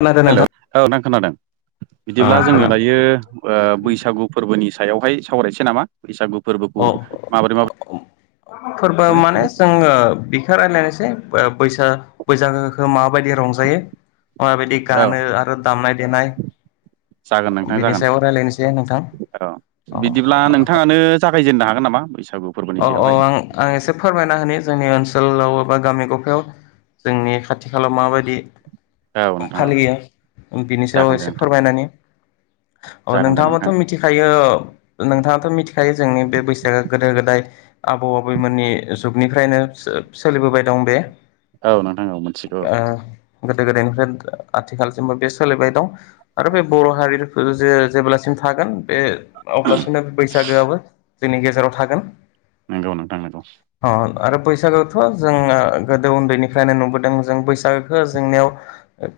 खोनादों हेल' नोंथां औ नों खोनादों अ बिदिब्ला जोङो दायो खोनादों बैसागु ओ फोरबोनिा सायावहाय सावरायसै नामा बैसागु फोरबोखौ अ माबोरै फोरबो माबोरै माने जोङो बिखा राय्लायनो बा बैसागोखौ माबायदि रंजायो माबायदि औ गानो आरो दामनाय देनाय जागोन नोंथां बिनि जागोन सायाव रायज्लायनोसै नोंथां औ अ बिदिब्ला नोंथाङानो जागायजेननो हागोन नामा बैस अ' अ' आं आं एसे फोरमायना होनि जोंनि ओनसोल ओनसोलाव बा गामि गफायाव जोंनि खाथि खालाव माबायदि औ ओम नोंथां औ फालियो उम बिनि सायाव जागोन दे एसे नोंथां फोरमायनानै अ' जागोन दे नोंथां नोंथाङाबोथ' मिथिखायो नोंथाङाथ' मिथिखायो जोंनि बे बैसागो गोदो गोदाय आबौ आबैमोननि जुगनिफ्रायनो सोरथ सोलिबोबाय दं बे। औ नोंथां औ मोनथिगौ। ओ गोदो गोदायनिफ्राय आथिखालसिमबो बे सोलिबाय दं आरो बे बर' हारि जे जेब्लासिम थागोन बे अब्लासिना बैसागोआबो जोंनि गेजेराव थागोन। नंगौ नोंथां नंगौ। अ आरो बैसागोथ' जों गोदो उन्दैनिफ्रायनो नुबोदों जों बैसागखो जोंनियाव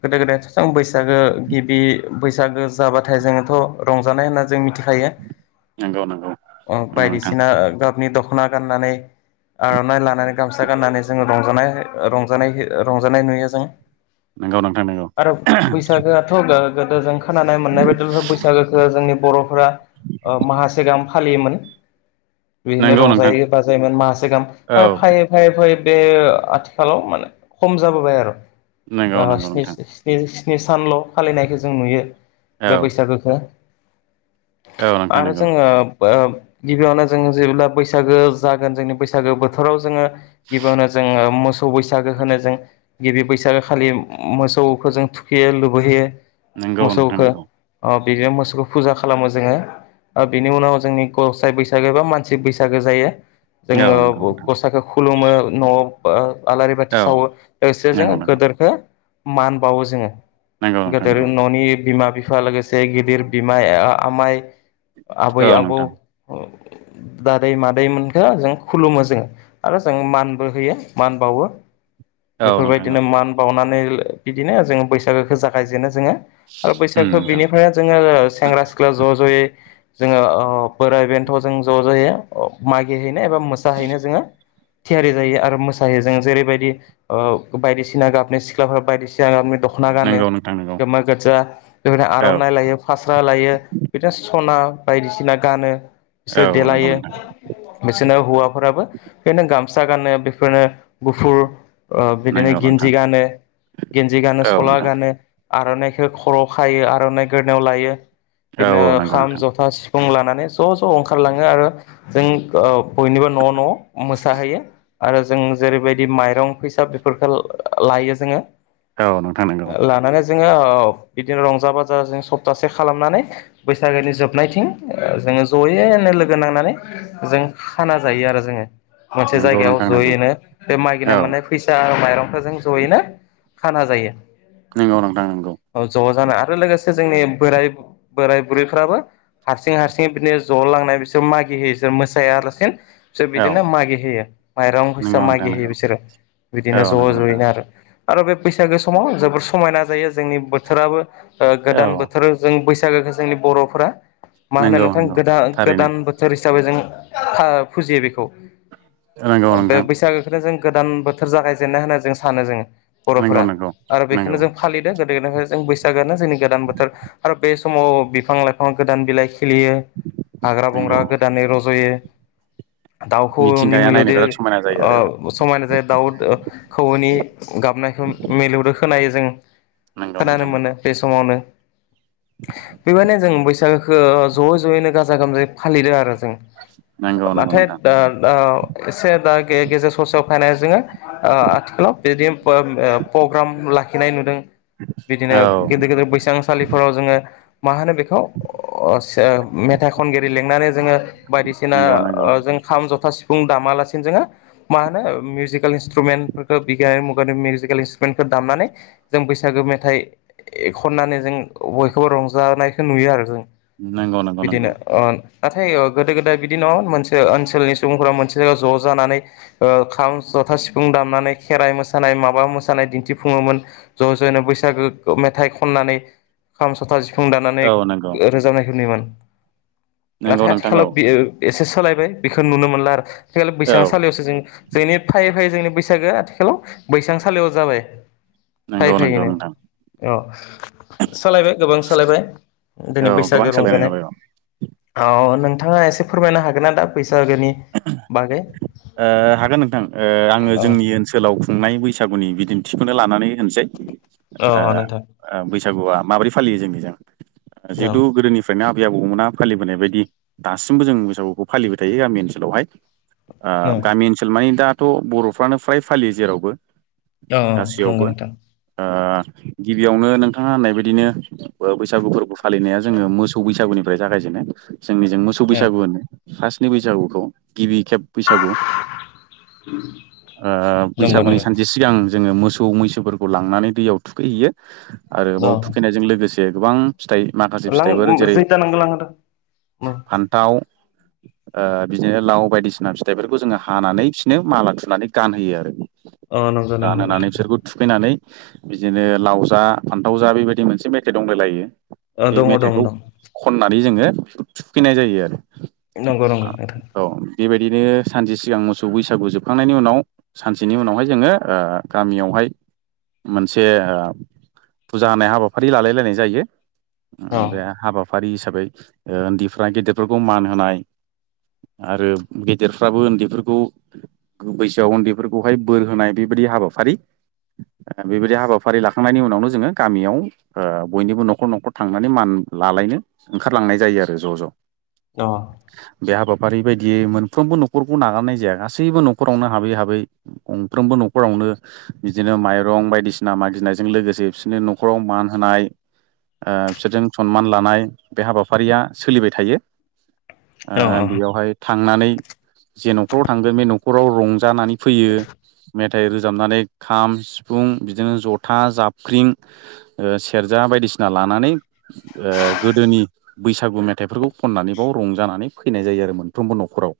गोदो गोदायथ' जों बैसागो गिबि बैसागो जाबाथाय जोङोथ' रंजानाय होनना जों मिथि थायो नंगौ नंगौ औ नंगौ नोंथां बायदिसिना ओ दख'ना गाननानै आर'नाइ लानानै गामसा गाननानै जोङो रंजानाय रंजानाय इयो रंजानाय नुयो जों। आरो बैसागोआथ' ओ गोदो जों खोनानाय मोननाय बायदि बैसागोखो जोंनि बर'फोरा माहासेगां फालियोमोन। बिदिनो नंगौ नोंथां रंजायै बाजायोमोन माहासे गाहाम फायै फायै फै बे ओ आथिखालाव माने खम जाबोबाय आर' नंगौ नंगौ नोंथां औ नंगौ ओ स्नि नोंथां स्नि स्नि स्नि सानल' फालिनायखो जों नुयो बे औ बैसागोखो। औ नोंथां आरो नंगौ जोङो ओ गिबियावनो जों जेब्ला बैसागो जागोन जोंनि बैसागो बोथोराव जोङो गिबियावनो जों ओ मोसौ बैसागो होनो जों गिबि बैसागो खालि मोसौखो जों थुखैयो लुबैहैयो नोंगौ नोंथां नंगौ। बिजों मोसौखौ फुजा खालामो जोङो ओ बिनि उनाव जोंनि गसाइ बैसागो एबा मानसि जि बैसागो जायो जोङो औ नंगौ नोंथां गसाखौ खुलुमो न'आव बा आलारि बाथि औ सावो लोगोसे जोङो नंगौ नंगौ गोदोरखो मान बावो जोङो। नंगौ नोंथां गेदेर नंगौ न'नि बिमा बिफा लोगोसे गिदिर बिमाया आमाय औ आबै आबौ नोंथां उम। दादै मादैमोनखो जों खुलुमो जों आरो जों मानबो होयो मान बावो। औ नोंथां औ बेफोरबायदिनो मान बावनानै बिदिनो जोङो बैसागोखो जागायजेनो। जोङो आरो उम बैसागो नोंथां बिनिफ्रायानो जोङो सेंग्रा सिख्ला ज' ज'यै जोङो ओ बोराय बेन्थ' जों ज' ज'यै मागिहैनो एबा मोसाहैनो जोङो थियारि जायो आरो मोसायो जों जेरैबायदि ओ बायदिसिना गाबनि सिख्लाफोरा बायदिसियाना दख' नंगौ नोंथां नंगौ [unintelligible] गोमो गोजा बेबादिनो औ आर'नाइ लायो फास्रा लायो बिदिनो सना बायदिसिना गानो बिसोर औ नंगौ देलायो नोंथां बिसोरनो हौवाफोराबो बेनो गामसा गानो बेफोरनो गुफुर ओ बिदिनो नंगौ नोंथां गेन्जि गानो गेन्जि गानो औ सला नोंथां गानो। आर'नाइखो खर'आव खायो आर'नाइखो गोदनायाव लायो औ बिदिनो औ नंगौ खाम नोंथां जथा सि फुं लानानै ज' ज' ओंखारलाङो आरो जों ओ बयनिबो न' न' मोसाहोयो आरो जों जेरैबायदि माइरं फैसा बेफोरखौ ला लायो जोङो। औ नोंथां नंगौ लानानै जोङो औ बिदिनो रंजा बाजा जों सप्तासे खालामनानै बैसागोनि जोबनायथिं ओ जोङो ज'यैनो लोगो नांनानै जों खाना जायो आरो जोङो। मोनसे नंगौ जायगायाव नोंथां नंगौ जयैनो बे मागिना औ मोननाय फैसा मायाव दावखोजों ज'यैनो खाना जायो। नंगौ नोंथां नंगौ औ ज' जाना आरो लोगोसे जोंनि बोराय- बोराय बुरैफ्राबो हारसिं हारसिं बिदिनो ज' लांनाय बिसोर मागि होयो बिसोर मोसायालासिनो बिसोर औ बिदिनो मागि होयो माइरं फैसा नंगौ मागि नोंथां होयो नंगौ बिसोरो बिदिनो औ ज' नंगौ नोंथां ज'यैनो आरो। आरो बे बैसागो समाव जोबोर समायना जायो जोंनि बोथोराबो ओ औ गोदान बोथोरजों बैस सागोखो जोंनि बर'फोरा नोंगौ नोंगौ दा गोदान बोथोर हिसाबै जों फा फुजियो बेखौ। नंगौ बे नोंथां बैसागोखोनो जों गोदान बोथोर जागायजेननाय होनना जों सानो जोङो। नंगौ बर'फोरा नंगौ आरो नंगौ बेखोनो जों फालिदों गोदोनोहो जों बैसागोआनो जोंनि गोदान बोथोर आरो बे समाव बिफां लाइफां गोदान बिलाइ खिलियो। हाग्रा बंग्रा नंगौ गोदानै रज'यो। दाउ खौवौनि मिथिंगाया नायनो मिलौदो बिराद समायना जायो आरो औ ओ समायना जायो दाउ ओ खौवौनि गाब नायखौ मिलौदो खोनायो जों नंगौ खोनानो नोंथां मोनो नंगौ बे समावनो बेबायनो जों बैसागोखो ज'यै ज'यैनो गाजा गोमजायै फालिदों आरो। जोङो नंगौ नंगौ नाथाय नोंथां [unintelligible] एसे दा गे-गेजेर ससेयाव फायनाय जोङो ओ आथिखालाव बिदिम पोम ओ पग्राम लाखिनाय नुदों। बिदिनो औ गेदेर गेदेर बैसांसालिफोराव जोङो मा होनो बेखौ अ सो मेथाइ खनगिरि लिंनानै जोङो बायदिसिना नंगौ नंगौ अ जों खाम जथा सि फुं दामालासि जोङो मा होनो मिउजिकेल इन्स्ट्रुमेन्टफोरखो बिगियानारि मुगानि मिउजिकेल इन्स्ट्रुमेन्टफोर दामनानै जों बैसागो मेथाइ खननानै जों बयखौबो रंजानायखो नुयो आरो जों। नोंगौनाम‌ बिदिनो ओ नाथाय ओ गोदो गोदाय बिदि नङामोन मोनसे ओनसोलनि सुबुंफोरा मोनसे जायगायाव ज' जानानै ओ खाम ज ' था सिफुं दामनानै खेराइ मोसानाय माबा मोसानाय दिन्थिफुङोमोन ज' ज'नो बैसागो मेथाइ थाइ खननानै खाम जथा सिफुं दानानै औ नंगौ रोजाबनायखौ नुयोमोन। नंगौ नाथाय नोंथां औ आथिखालाव बे एसे सोलायबाय बेखो नुनो मोनला आरो खेल बैसां औ सालियावसो जों जोंनि फायै फायै जोंनि बैसागोआ आथिखालाव बैसां सालियाव जाबाय। नंगौ नंगौ नोंथां। औ सोलायबाय गोबां सोलायबाय औ दिनै गोबां बैसागो सोलायनाय रंजानाय। नुबाय औ अ नोंथाङा एसे फोरमायनो हागोनना दा बैसागोनि बागै ओ हागोन नोंथां ओ आङो औ जोंनि ओनसोलाव खुंनाय बैसागुनि बिदिन्थिखौनो लानानै होनसै औ ओ औ नोंथां ओ बैसागुआ माबोरै फालियो जोंनिजों औ जिहेतु गोदोनिफ्रायनो आ बै आबौमोना फालिबोनाय बायदि दासिमबो जों बैसागुखौ फालिबाय थायो गामि ओनसोलावहाय। ओ औ गामि ओनसोल माने दाथ' बर'फ्रानो फ्राय फालियो जेरावबो। औ नंगौ गासैयावबो नोंथां ओ गिबियावनो नोंथाङा होननाय बायदिनो ओ बैसागु फोरबो फालिनाया जोङो मोसौ बैसागुनिफ्राय जागायजे [unintelligible] जोंनिजों मोसौ औ बैसागु होनो फासनि बैसागुखौ गिबि खेब बैसागु ओ नंगौ बैसागुनि नंगौ सानसे सिगां जोङो मोसौ मैसोफोरखौ लांनानै दैयाव थुखैहैयो आरो बाव औ थुखैनायजों लोगोसे गोबां फिथाइ माखासे लां फिथाइफोर जेरै जैथा नांगौ लांहोदो फान्ताव ओ बिदिनो लाव बायदिसिना फिथाइफोरखौ जोङो हानानै बिसिनो माला थुनानै गानहोयो आरो। अ नंगौ नंगौ गानहोनानै नोंथां बिसोरखौ थुखैनानै बिदिनो लाव जा फान्थाव जा बेबायदि मोनसे मेथाइ दंलायलायो। अ बे दङ दङ मेथाइखौ दं खननानै जोङो थुखैनाय जायो आरो। नंगौ नंगौ नोंथां। औ बेबायदिनो सानसे सिगां मोसौ बैसागु जोबखांनायनि उनाव सानसेनि उनावहाय जोङो ओ गामियावहाय। मोनसे फुजा होनाय हाबाफारि लालायलायनाय जायो बे अ हाबाफारि हिसा बै उन्दैफ्रा गेदेरफोरखौ मान होनाय आरो गेदेर फोराबो उन्दैफोरखौ बैसोआव उन्दैफोरखौहाय बोर होनाय बेबायदि हाबाफारि बेबायदि हाबाफारि लाखांनायनि उनावनो जोङो गामियाव बयनिबो न'खर न'खर थांनानै मान लालायनो ओंखारलांनाय जायो आरो ज' ज'। अ बे हाबाफारि बायदियै मोनफ्रोमबो न खरखौ नागारनाय जाया गासैबो न'खरावनो हाबै हाबै गंफ्रोमबो न'खरावनो बिदिनो माइरं दं बायदिसिना मागिनायजों लोगोसे बिसोरनो न'खराव मान होनाय बिसोरजों सनमान लानाय बे हाबाफारिया सोलिबाय थायो। अ बेयावहाय थांनानै जे न'खराव थांगोन बे न'खराव रंजानानै फैयो मेथाइ रोजाबनानै खाम, सिफुं, बिदिनो जथा, जाबख्रिं, सेर जा बायदिसिना लानानै गोदोनि बैसागु मेथाइफोरखौ खननानै बाव रंजानानै फैनाय जायो आरो मोनफ्रबो न'खराव।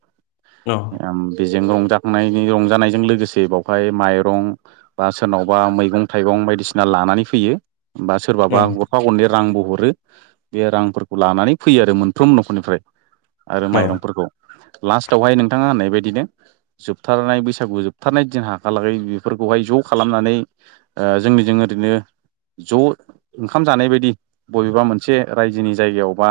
औ [unintelligible] रंजाखांनायनि रंजानायजों लोगोसे बावहाय माइरं बा सोरनावबा मैगं थायगं बायदिसिना लानानै फैयो बा सोरबा बा गरफा गरनै रांबो हरो बे रांफोरखौ लानानै फैयो आरो मोनफ्रोम न'खरनिफ्राय आरो औ माइरंफोरखौ। लास्ट आवहाय नोंथाङा होननाय बादिनो जोबथारनाय बैसागु जोबथारनाय दिन हालागै बेफोरखौहाय ज' खालाम [unintelligible] जोंनिजों ओरैनो ज' ओंखाम जानाय बायदि बबेबा मोनसे रायजोनि जायगायाव बा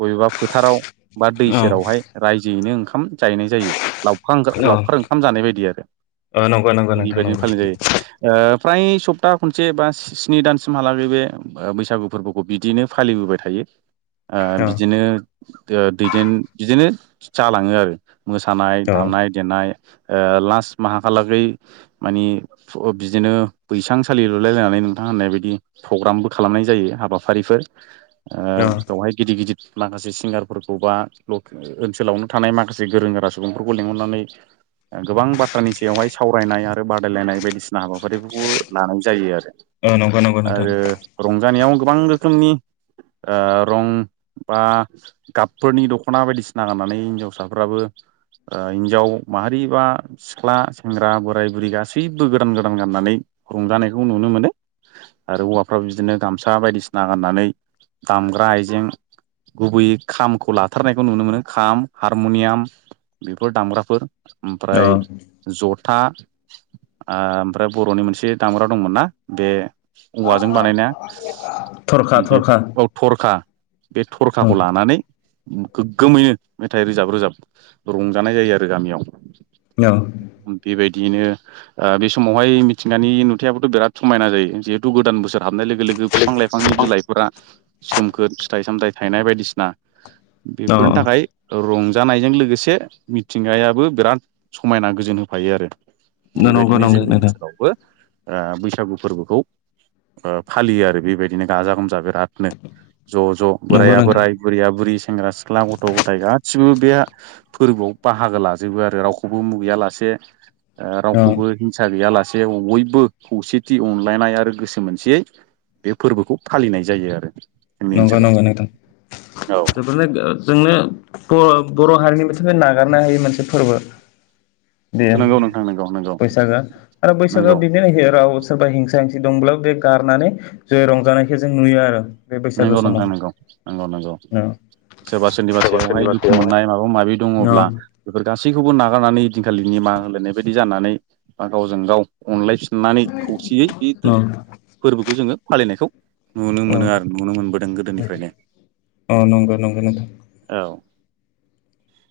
बबेबा फोथाराव बा दै औ सेरावहाय रायजोयैनो ओंखाम जाहैनाय जायो लावखार ओं औ लावखार ओंखाम जानाय बायदि आरो औ नंगौ नंगौ नोंथां बेबायदिनो नंगौ फालिनाय जायो। फ्राय सप्ता खनसे बा स्नि दानसिमहालागै बे बैसागु फोरबोखौ बिदियैनो फालिबोबाय थायो। ओ औ बिदिनो दैदेन बिदिनो जालाङो आरो। मोसानाय, औ दामनाय, देनाय ओ लास्ट माहालागै मानि बिदिनो बैसां सालि लुलायलायनानै नोंथा ङा होननाय बायदि प्रग्रामबो खालामनाय जायो हाबाफारिफोर ओ औ बेवहाय गिदिर गिदिर माखासे सिंगारफोरखौ बा ओनसोलावनो थानाय माखा से गोरों गोरा सुबुंफोरखौ लिंहरनानै गोबां बाथ्रानि सायावहाय सावरायनाय आरो बादायलायनाय बायदिसिना हाबाफारिफोरखौबो लानाय जायो आरो। औ नंगौ नंगौ नोंथां आरो रंजानायाव गोबां रोखोमनि ओ रं बा गाबफोरनि दख'ना बायदिसिना गाननानै हिनजावसा [unintelligible] हिनजाव माहारि बा सिख्ला सेंग्रा बोराय बुरै गासैबो गोदान गोदान गाननानै रंजानायखौ नुनो मोनो आरो हौवाफ्राबो बिदिनो गामसा बायदिसिना गाननानै दामग्रा आइजें गुबैयै खामखौ लाथारनायखौ नुनो मोनो खाम हा रमुनियाम बेफोर दामग्राफोर औ ओमफ्राय ज था ओमफ्राय बर'नि मोनसे दामग्रा दंमोन ना बे औवाजों बानायनाया? थरखा बे थरखा थरखा बे औ थरखाखौ लानानै गोग्गोमैनो मेथाइ रोजाब रोजाब रंजानाय जायो आरो गामियाव। औ बेबाय दियैनो बे समावहाय मिथिंगानि नुथायाबोथ' बिराद समायना जायो जिहेथु गोदान बोसोराव हाबनाय लोगो लोगो बिफां लाइफांनि बिलाइफोरा सोमखोर फिथाइ सामथाइ थायनाय बायदिसिना औ बेफोरनि थाखाय रंजानायजों लोगोसे मिथिंगायाबो बिराद समायना गोजोन होफायो आरो। नंगौ बेबायदिनो नंगौ जोंनि नोंथां ओनसोलावबो ओ बैसागु फोरबोखौ ओ फालियो आरो बेबायदिनो गाजा गोमजा बे दाथनो ज' ज' नंगौ बोराइया नोंथां बोराय बुरैया बुरै सेंग्रा सिख्ला गथ'-गथाय गासिबो बे फोरबोआव बाहागो लाजोबो आरो रावखौबो मुगैया लासे औ रावखौबो हिंसा गैयालासे बयबो खौसेथि अनलायनाय आरो गोसो मोनसेयै बे फोरबोखौ फालिनाय जायो आरो जोंनि नंगौ ओनसोलाव नंगौ नोंथां जोबोरनो जोंनो बर बर' हारिनि नागारनो हायि मोनसे फोरबो बे औ नंगौ नोंथां नंगौ नंगौ बैसागआ आरो बैसागआ नंगौ बिदिनो राव सोरबा हिंसा हिसा दंब्लाबो बे गारनानै ज रंजानायखौ जों नुयो आरो बे बैसागो नंगौ समाव नोंथां नंगौ नंगौ नंगौ औ सोरबा सोरनिबा सोरबा सायावहाय सोरनिबा दुखु सायावहाय मोननाय माबा माबि औ दङब्ला बेफोर गासैबो गासैखौबो नागारनानै बेदिनखालि निमा होलायनाय बायदि जानानै बा गावजों गाव अनलाय नानै खौसेयै बे औ फोरबोखौ जोङो फालिनायखौ नुनो औ मोनो आरो नुनो मोनदों गोदोनिफ्रायनो अ नंगौ नंगौ नोंथां औ।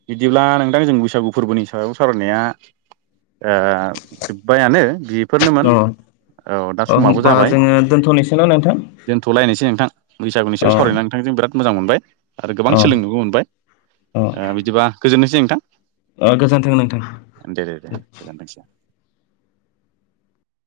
बिदिब्ला नोंथां जों बैसागु फोरबोनि सायाव सावरायनाया ओ जोबबायानो बि बेफोरनोमोन अ औ दा अ समाबो होमबा जाबाय जोङो दोनथ'नोसै न' नोंथां दोनथ'लायनोसै नोंथां बैसागुनि अ सायाव सावरायनानै नोंथांजों बिराद मोजां मोनबाय आरो गोबां अ सोलोंनोबो मोनबाय बिदिबा गोजोननोसै नोंथां अ गोजोनथों नोंथां दे दे दे गोजोनथोंसै